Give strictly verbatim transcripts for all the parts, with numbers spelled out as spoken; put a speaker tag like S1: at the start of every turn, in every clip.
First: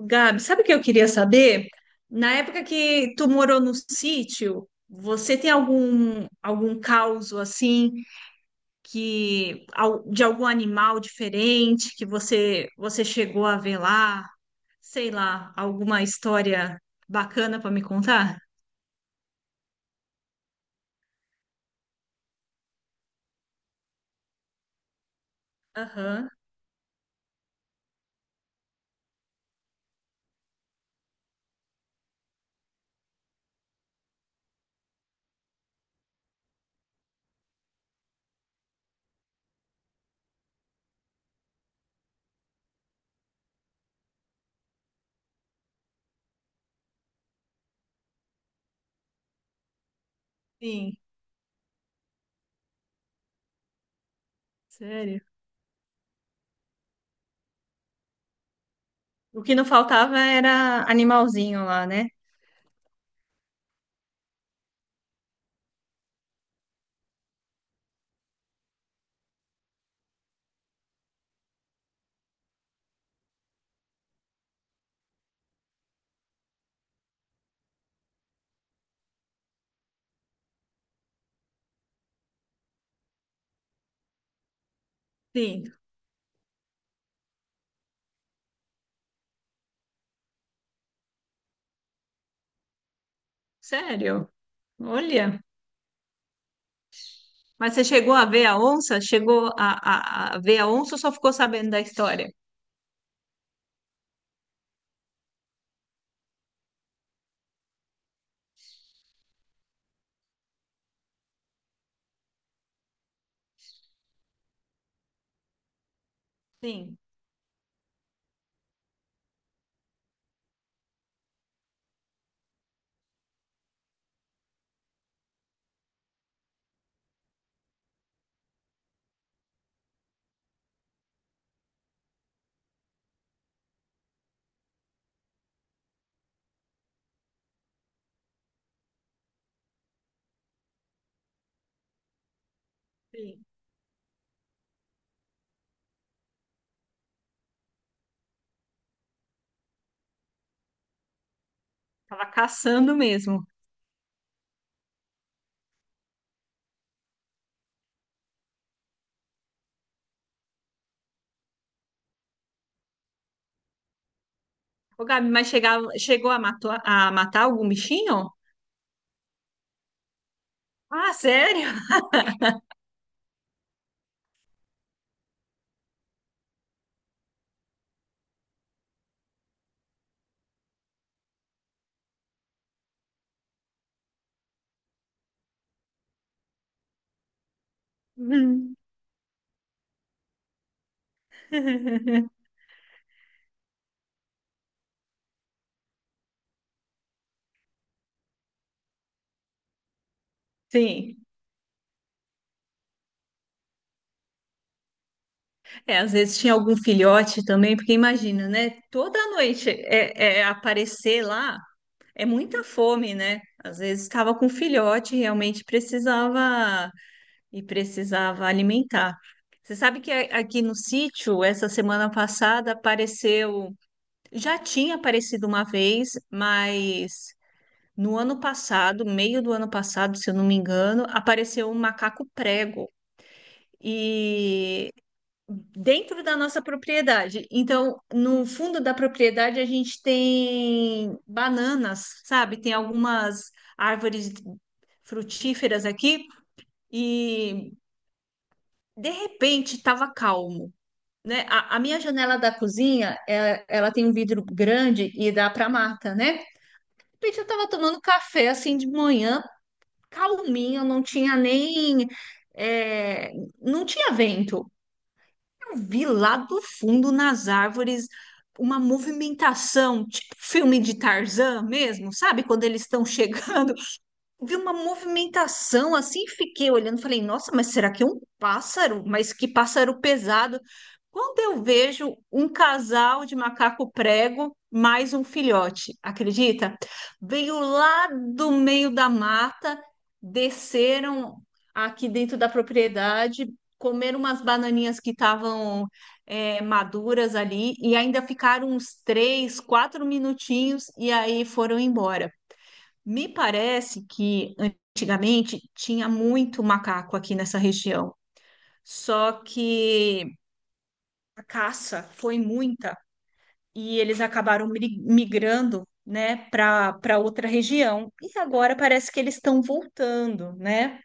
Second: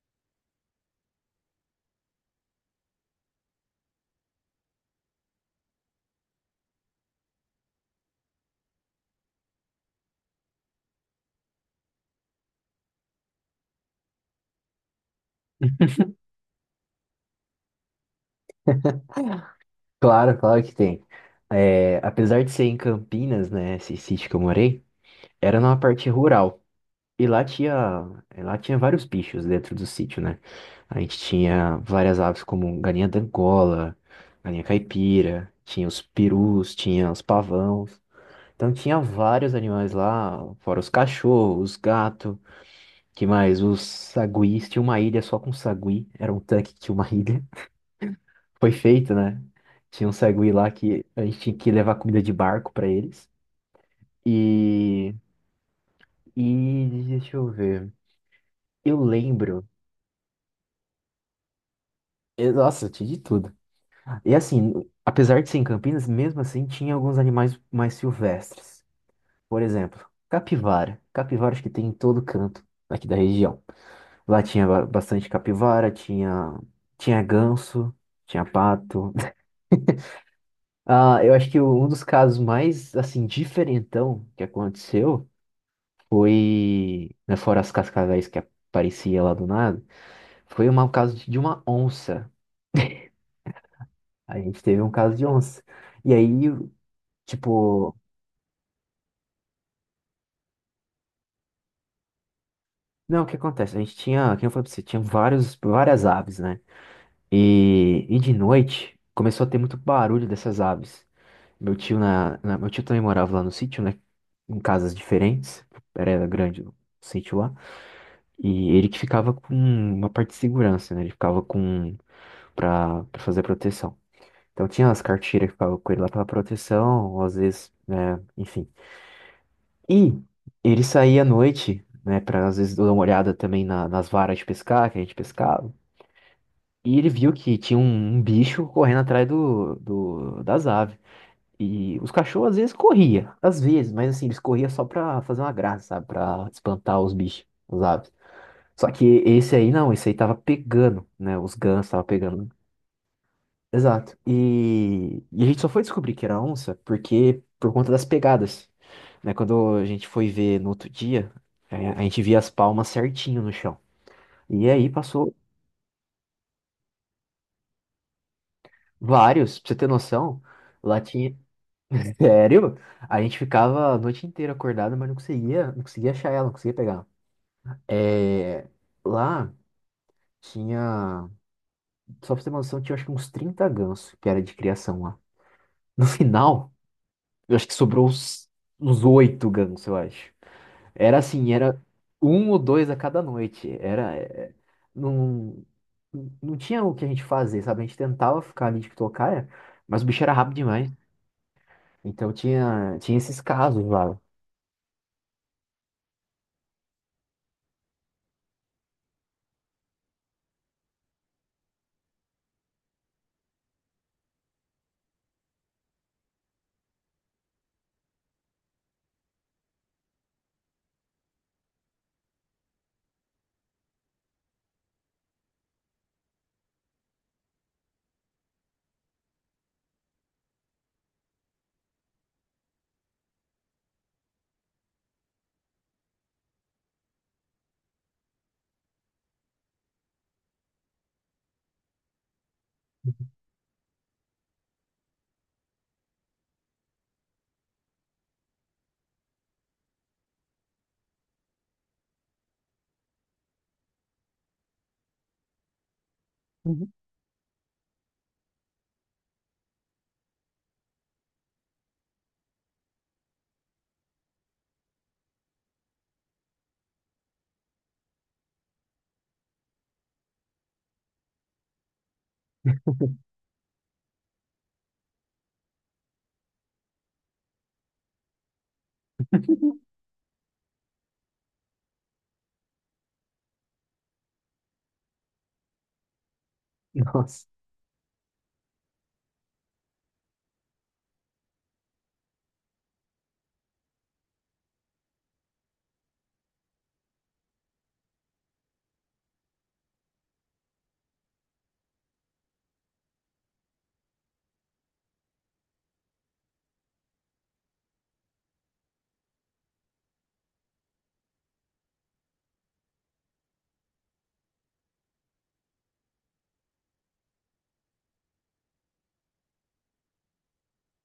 S1: Gabi, sabe o que eu queria saber? Na época que tu morou no sítio, você tem algum algum causo assim que al- de algum animal diferente que você você chegou a ver lá? Sei lá, alguma história bacana para me contar?
S2: Claro, claro que tem. É, apesar de ser em Campinas, né, esse sítio que eu morei, era numa parte
S1: Aham,
S2: rural. E lá tinha, lá tinha vários bichos dentro do sítio, né? A gente tinha várias aves como galinha d'Angola, galinha caipira, tinha os perus, tinha os pavãos. Então tinha vários animais lá, fora os cachorros, os gatos, que mais? Os saguis, tinha uma ilha só com sagui, era um tanque que tinha uma ilha. Foi feito, né? Tinha um sagui lá
S1: sim,
S2: que a gente tinha que levar comida de barco pra eles. E,
S1: sério.
S2: e deixa eu ver. Eu
S1: O que não
S2: lembro.
S1: faltava era animalzinho lá, né?
S2: Eu- nossa, tinha de tudo. E assim, apesar de ser em Campinas, mesmo assim tinha alguns animais mais silvestres. Por exemplo, capivara. Capivara acho que tem em todo canto aqui da região. Lá tinha ba- bastante capivara, tinha, tinha ganso, tinha pato. Ah, eu acho que um dos casos mais, assim, diferentão que aconteceu
S1: Sim,
S2: foi, né, fora as cascavéis que aparecia lá do nada, foi um caso de de uma onça.
S1: sério.
S2: A gente teve um caso de
S1: Olha.
S2: onça. E aí,
S1: Mas você
S2: tipo,
S1: chegou a ver a onça? Chegou a, a, a ver a onça ou só ficou sabendo da história?
S2: não, o que acontece? A gente tinha, quem eu falei pra você, tinha vários, várias aves, né? E, e de noite começou a ter muito barulho dessas aves. Meu tio na, na- meu tio também morava lá no sítio, né? Em casas diferentes. Era grande o
S1: Sim,
S2: sítio lá. E ele que ficava com uma parte de segurança, né? Ele ficava com para fazer a proteção. Então tinha as cartilhas que ficavam com ele lá pela proteção, ou às vezes, né, enfim. E ele saía à noite, né, pra às vezes dar uma olhada também na- nas varas de pescar que a gente pescava. E ele viu que tinha um, um bicho correndo atrás do, do- das aves. E os cachorros às vezes corria,
S1: sim.
S2: às vezes, mas assim, eles corriam só pra fazer uma graça, sabe? Pra espantar os bichos, as aves. Só que esse aí não, esse aí tava pegando, né? Os gansos tava
S1: Tava
S2: pegando.
S1: caçando mesmo.
S2: Exato. E, e a gente só foi descobrir que era onça porque por conta das pegadas, né? Quando a gente foi ver no outro dia, é, a gente via as palmas certinho no chão. E aí
S1: Ô, Gabi,
S2: passou
S1: mas chegava, chegou a, matou- a matar algum bichinho?
S2: vários, pra você ter noção, lá
S1: Ah,
S2: tinha.
S1: sério?
S2: Sério? A gente ficava a noite inteira acordado, mas não conseguia, não conseguia achar ela, não conseguia pegar. É, lá tinha, só pra você ter uma noção, tinha acho que uns trinta gansos que era de criação lá. No final, eu acho que sobrou uns
S1: Uhum.
S2: uns oito gansos, eu acho. Era assim, era um ou dois a cada noite. Era, é, é, não, não tinha o que a gente fazer, sabe? A gente tentava ficar ali de tocaia, mas o bicho era rápido demais.
S1: Sim.
S2: Então tinha, tinha esses casos lá.
S1: É, às vezes tinha algum filhote também, porque imagina, né? Toda noite é, é aparecer lá é muita fome, né? Às vezes estava com filhote, realmente precisava e precisava alimentar. Você sabe que a- aqui no sítio, essa semana passada, apareceu. Já tinha aparecido uma vez, mas no ano passado, meio do ano passado, se eu não me engano, apareceu um macaco prego. E dentro da nossa propriedade. Então, no fundo da propriedade, a gente tem bananas, sabe? Tem algumas árvores frutíferas aqui. E De repente, estava calmo, né? A, a minha janela da cozinha, ela, ela tem um vidro grande e dá para mata, né? De
S2: Uhum.
S1: repente, eu estava tomando café assim de manhã, calminho, não tinha nem, é, não tinha vento. Eu vi lá do fundo nas árvores uma movimentação, tipo filme de Tarzan mesmo, sabe? Quando eles estão chegando vi uma movimentação assim, fiquei olhando, falei, nossa, mas será que é um pássaro? Mas que pássaro pesado. Quando eu vejo um casal de macaco prego mais um filhote, acredita?
S2: Nossa,
S1: Veio lá do meio da mata, desceram aqui dentro da propriedade, comeram umas bananinhas que estavam é, maduras ali e ainda ficaram uns três, quatro minutinhos e aí foram embora. Me parece que antigamente tinha muito macaco aqui nessa região, só que a caça foi muita e eles acabaram mri- migrando, né, para para outra região. E agora parece que eles estão voltando, né?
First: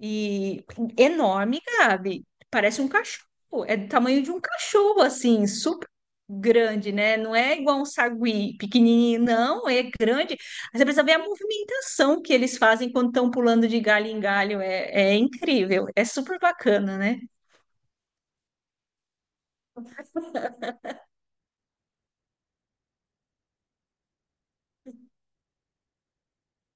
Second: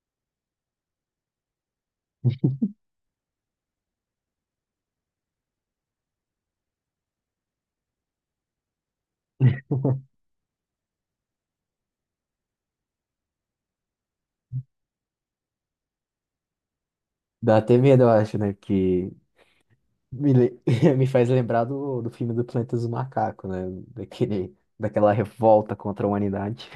S1: E enorme, Gabi. Parece um cachorro. É do tamanho de um cachorro, assim, super grande, né? Não é igual um sagui pequenininho, não. É grande. Aí você precisa ver a movimentação que eles fazem quando estão pulando de galho em galho. É, é incrível. É super bacana, né?
S2: dá até medo, eu acho, né? Que me, le- me faz lembrar do, do filme do Planeta dos Macacos, né? Daquele, daquela revolta contra a humanidade.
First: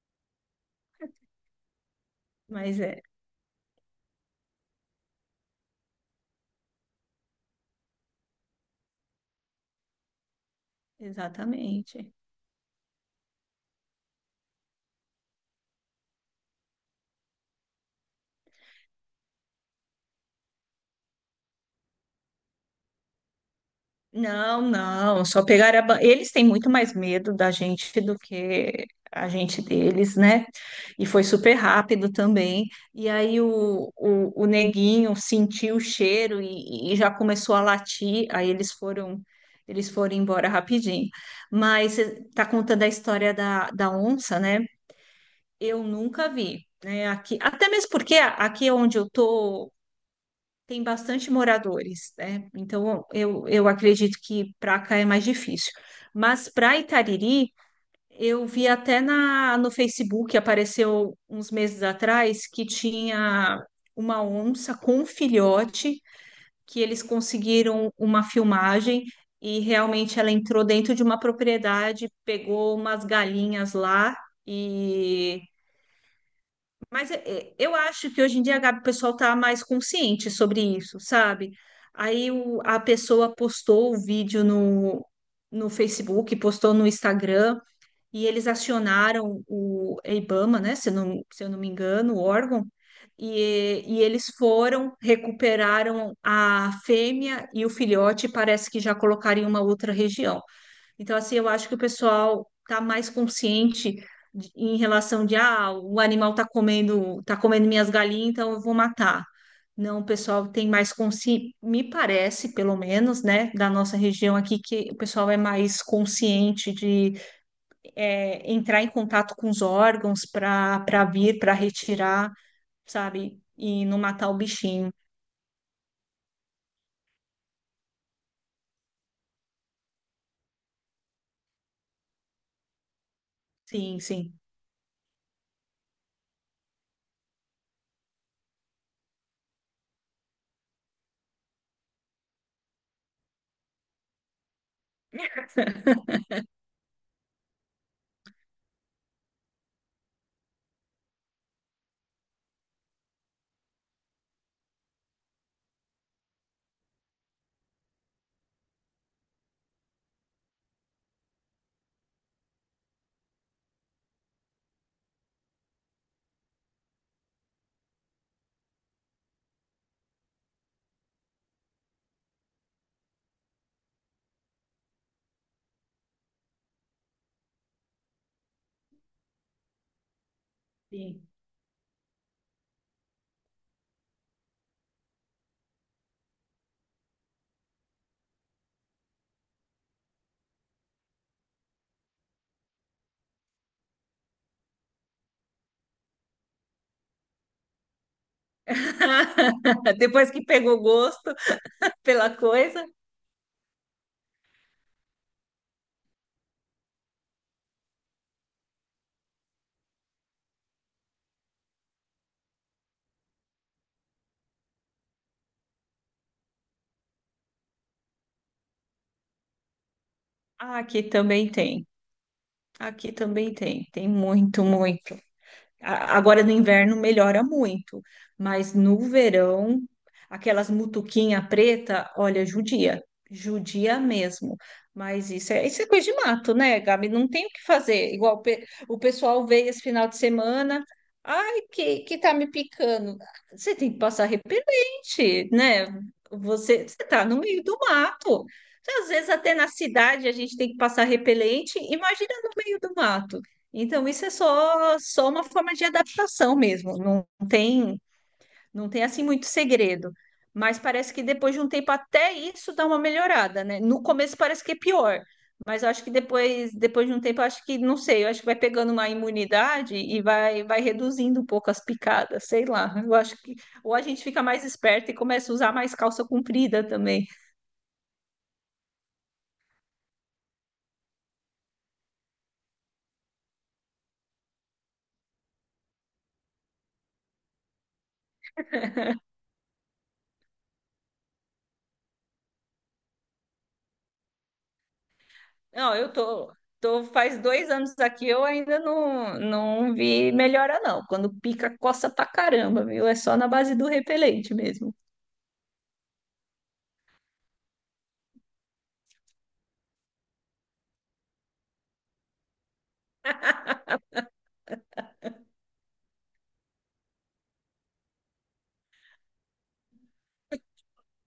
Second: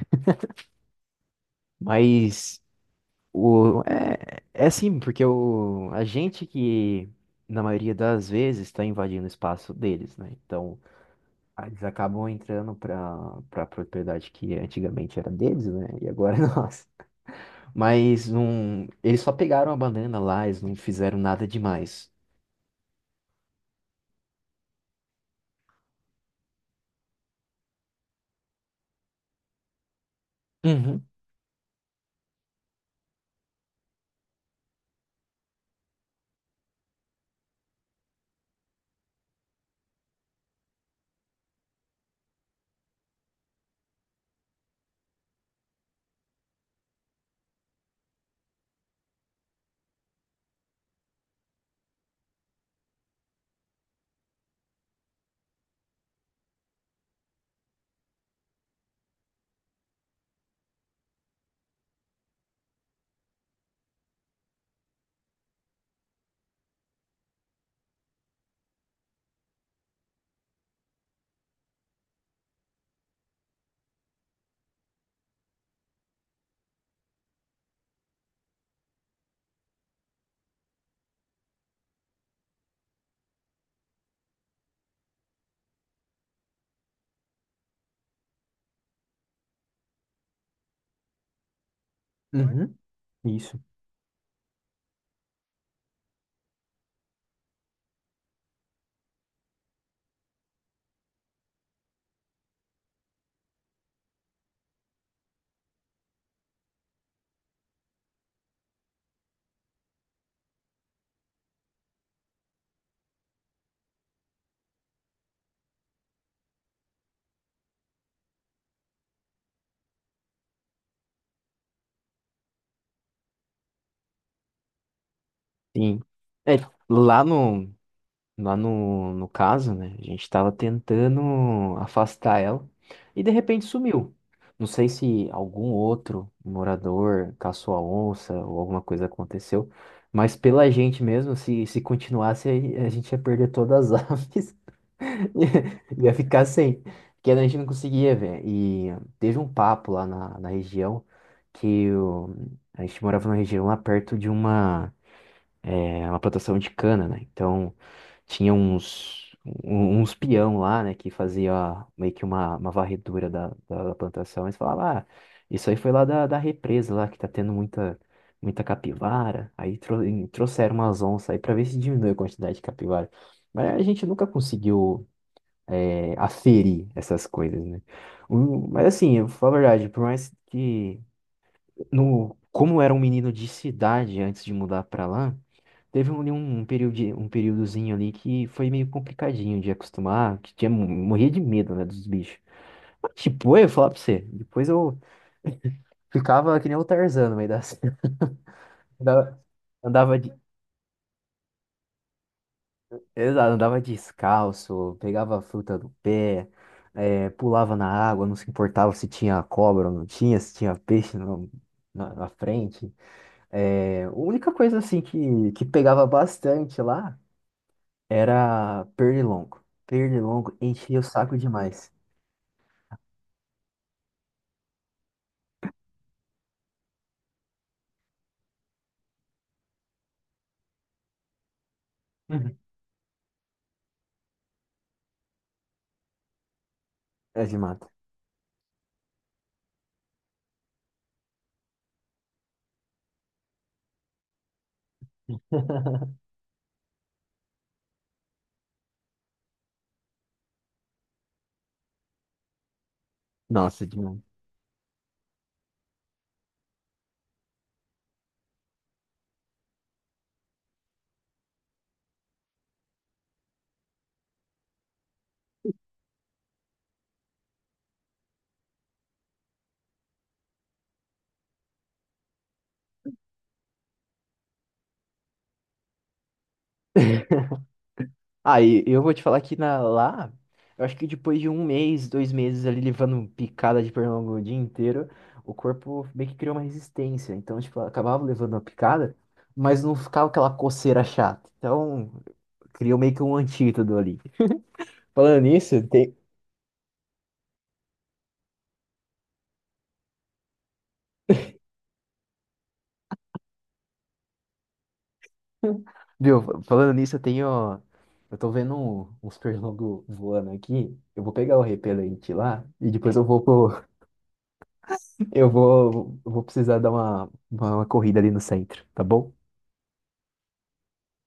S2: Mas
S1: Mas é,
S2: o, é, é sim, porque o, a gente que, na maioria das vezes, está invadindo o espaço deles, né? Então, ah, eles
S1: exatamente.
S2: acabam entrando para para propriedade que antigamente era deles, né? E agora é nossa. Mas não, eles só pegaram a banana lá, eles não fizeram nada demais.
S1: Não, não, só pegar a... ba- Eles têm muito mais medo da gente do que a gente deles, né? E
S2: Uhum,
S1: foi super rápido também. E aí o, o, o neguinho sentiu o cheiro e, e já começou a latir. Aí eles foram eles foram embora rapidinho. Mas você tá contando a história da, da onça, né? Eu nunca vi, né? Aqui, até mesmo porque aqui é onde eu tô tem bastante moradores, né? Então eu, eu acredito que para cá é mais difícil. Mas para Itariri, eu vi até na, no Facebook, apareceu uns meses atrás, que tinha uma onça com um filhote, que eles conseguiram uma filmagem e realmente ela entrou dentro de uma propriedade, pegou umas galinhas lá. E mas é- é, eu acho que hoje em dia, Gabi, o pessoal está mais consciente sobre isso, sabe? Aí o- a pessoa postou o vídeo no, no Facebook, postou no Instagram, e eles acionaram o IBAMA, né? Se eu não, se eu não me engano, o órgão,
S2: uhum, isso.
S1: e, e eles foram, recuperaram a fêmea e o filhote, e parece que já colocaram em uma outra região. Então, assim, eu acho que o pessoal tá mais consciente de- em relação de, ah, o animal tá comendo, tá comendo minhas galinhas, então eu vou matar. Não, o pessoal tem mais consciência, me parece, pelo menos, né, da nossa região aqui, que o pessoal é mais consciente de é, entrar em contato com os órgãos para para vir, para retirar, sabe, e não matar o bichinho.
S2: Sim. É, lá no, Lá no, no caso, né? A gente tava tentando afastar ela e de repente
S1: Sim,
S2: sumiu.
S1: sim,
S2: Não sei se algum outro morador caçou a onça ou alguma coisa aconteceu, mas pela gente mesmo, se, se continuasse, a a gente ia perder todas as aves, ia ia ficar sem, porque a gente não conseguia ver. E teve um papo lá na, na região que o- a gente morava numa região lá perto de uma é uma plantação de cana, né? Então tinha uns, um- uns peão lá, né, que fazia meio que uma, uma varredura da, da, da plantação. Eles falavam, ah, isso aí foi lá da, da represa lá, que tá tendo muita, muita capivara. Aí tro- e trouxeram umas onças aí pra ver se diminui a quantidade de capivara. Mas a gente nunca conseguiu é, aferir essas coisas, né? O- mas assim, eu vou falar a verdade, por mais que...
S1: sim.
S2: No, Como era um menino de cidade antes de mudar pra lá, teve um, um período, de- um períodozinho ali que foi meio complicadinho de acostumar, que tinha, morria de medo, né, dos bichos. Mas, tipo, eu ia falar pra você, depois eu ficava que nem o Tarzan no meio da cena. Andava, andava,
S1: Depois
S2: de,
S1: que pegou gosto pela coisa,
S2: exato, andava descalço, pegava a fruta do pé, eh, pulava na água, não se importava se tinha cobra ou não tinha, se tinha peixe no- na, na frente. Eh, a única coisa, assim, que, que pegava bastante lá era pernilongo. Pernilongo
S1: ah,
S2: enchia
S1: aqui
S2: o saco
S1: também tem.
S2: demais.
S1: Aqui também tem, tem muito, muito. A- Agora no inverno melhora muito, mas no verão, aquelas mutuquinha preta, olha,
S2: Uhum.
S1: judia, judia mesmo. Mas isso é, isso é coisa de mato, né, Gabi? Não
S2: É
S1: tem o
S2: de
S1: que
S2: mata.
S1: fazer. Igual o pe- o pessoal veio esse final de semana, ai, que, que tá me picando. Você tem que passar repelente, né? Você, você tá no meio do mato. Às vezes até na cidade a gente tem que passar repelente, imagina no meio do mato.
S2: Nossa,
S1: Então,
S2: demais.
S1: isso é só, só uma forma de adaptação mesmo. Não tem, não tem assim muito segredo. Mas parece que depois de um tempo até isso dá uma melhorada, né? No começo parece que é pior, mas eu acho que depois, depois de um tempo, eu acho que, não sei, eu acho que vai pegando uma imunidade e vai, vai reduzindo um pouco as picadas, sei lá. Eu acho que ou a gente fica mais esperto e começa a usar mais calça comprida também.
S2: Aí eu vou te falar que na, lá, eu acho que depois de um mês, dois meses ali levando picada de pernilongo o dia inteiro, o corpo meio que criou uma resistência. Então, tipo, eu acabava levando a picada, mas não ficava aquela coceira chata. Então, criou meio que um antídoto ali. Falando nisso,
S1: Não, eu
S2: tem,
S1: tô, Tô faz dois anos aqui, eu ainda não, não vi melhora, não. Quando pica, coça pra caramba, viu? É só na base do repelente mesmo.
S2: Viu, falando nisso, eu tenho. Eu tô vendo um- uns pernilongos voando aqui. Eu vou pegar o repelente lá e depois eu vou pro- eu vou, eu vou precisar dar uma, uma uma corrida ali no centro, tá bom?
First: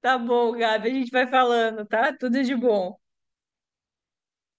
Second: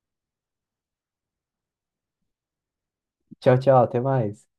S1: Tá bom, Gabi, a gente vai falando, tá? Tudo de bom.
S2: Tchau, tchau, até mais.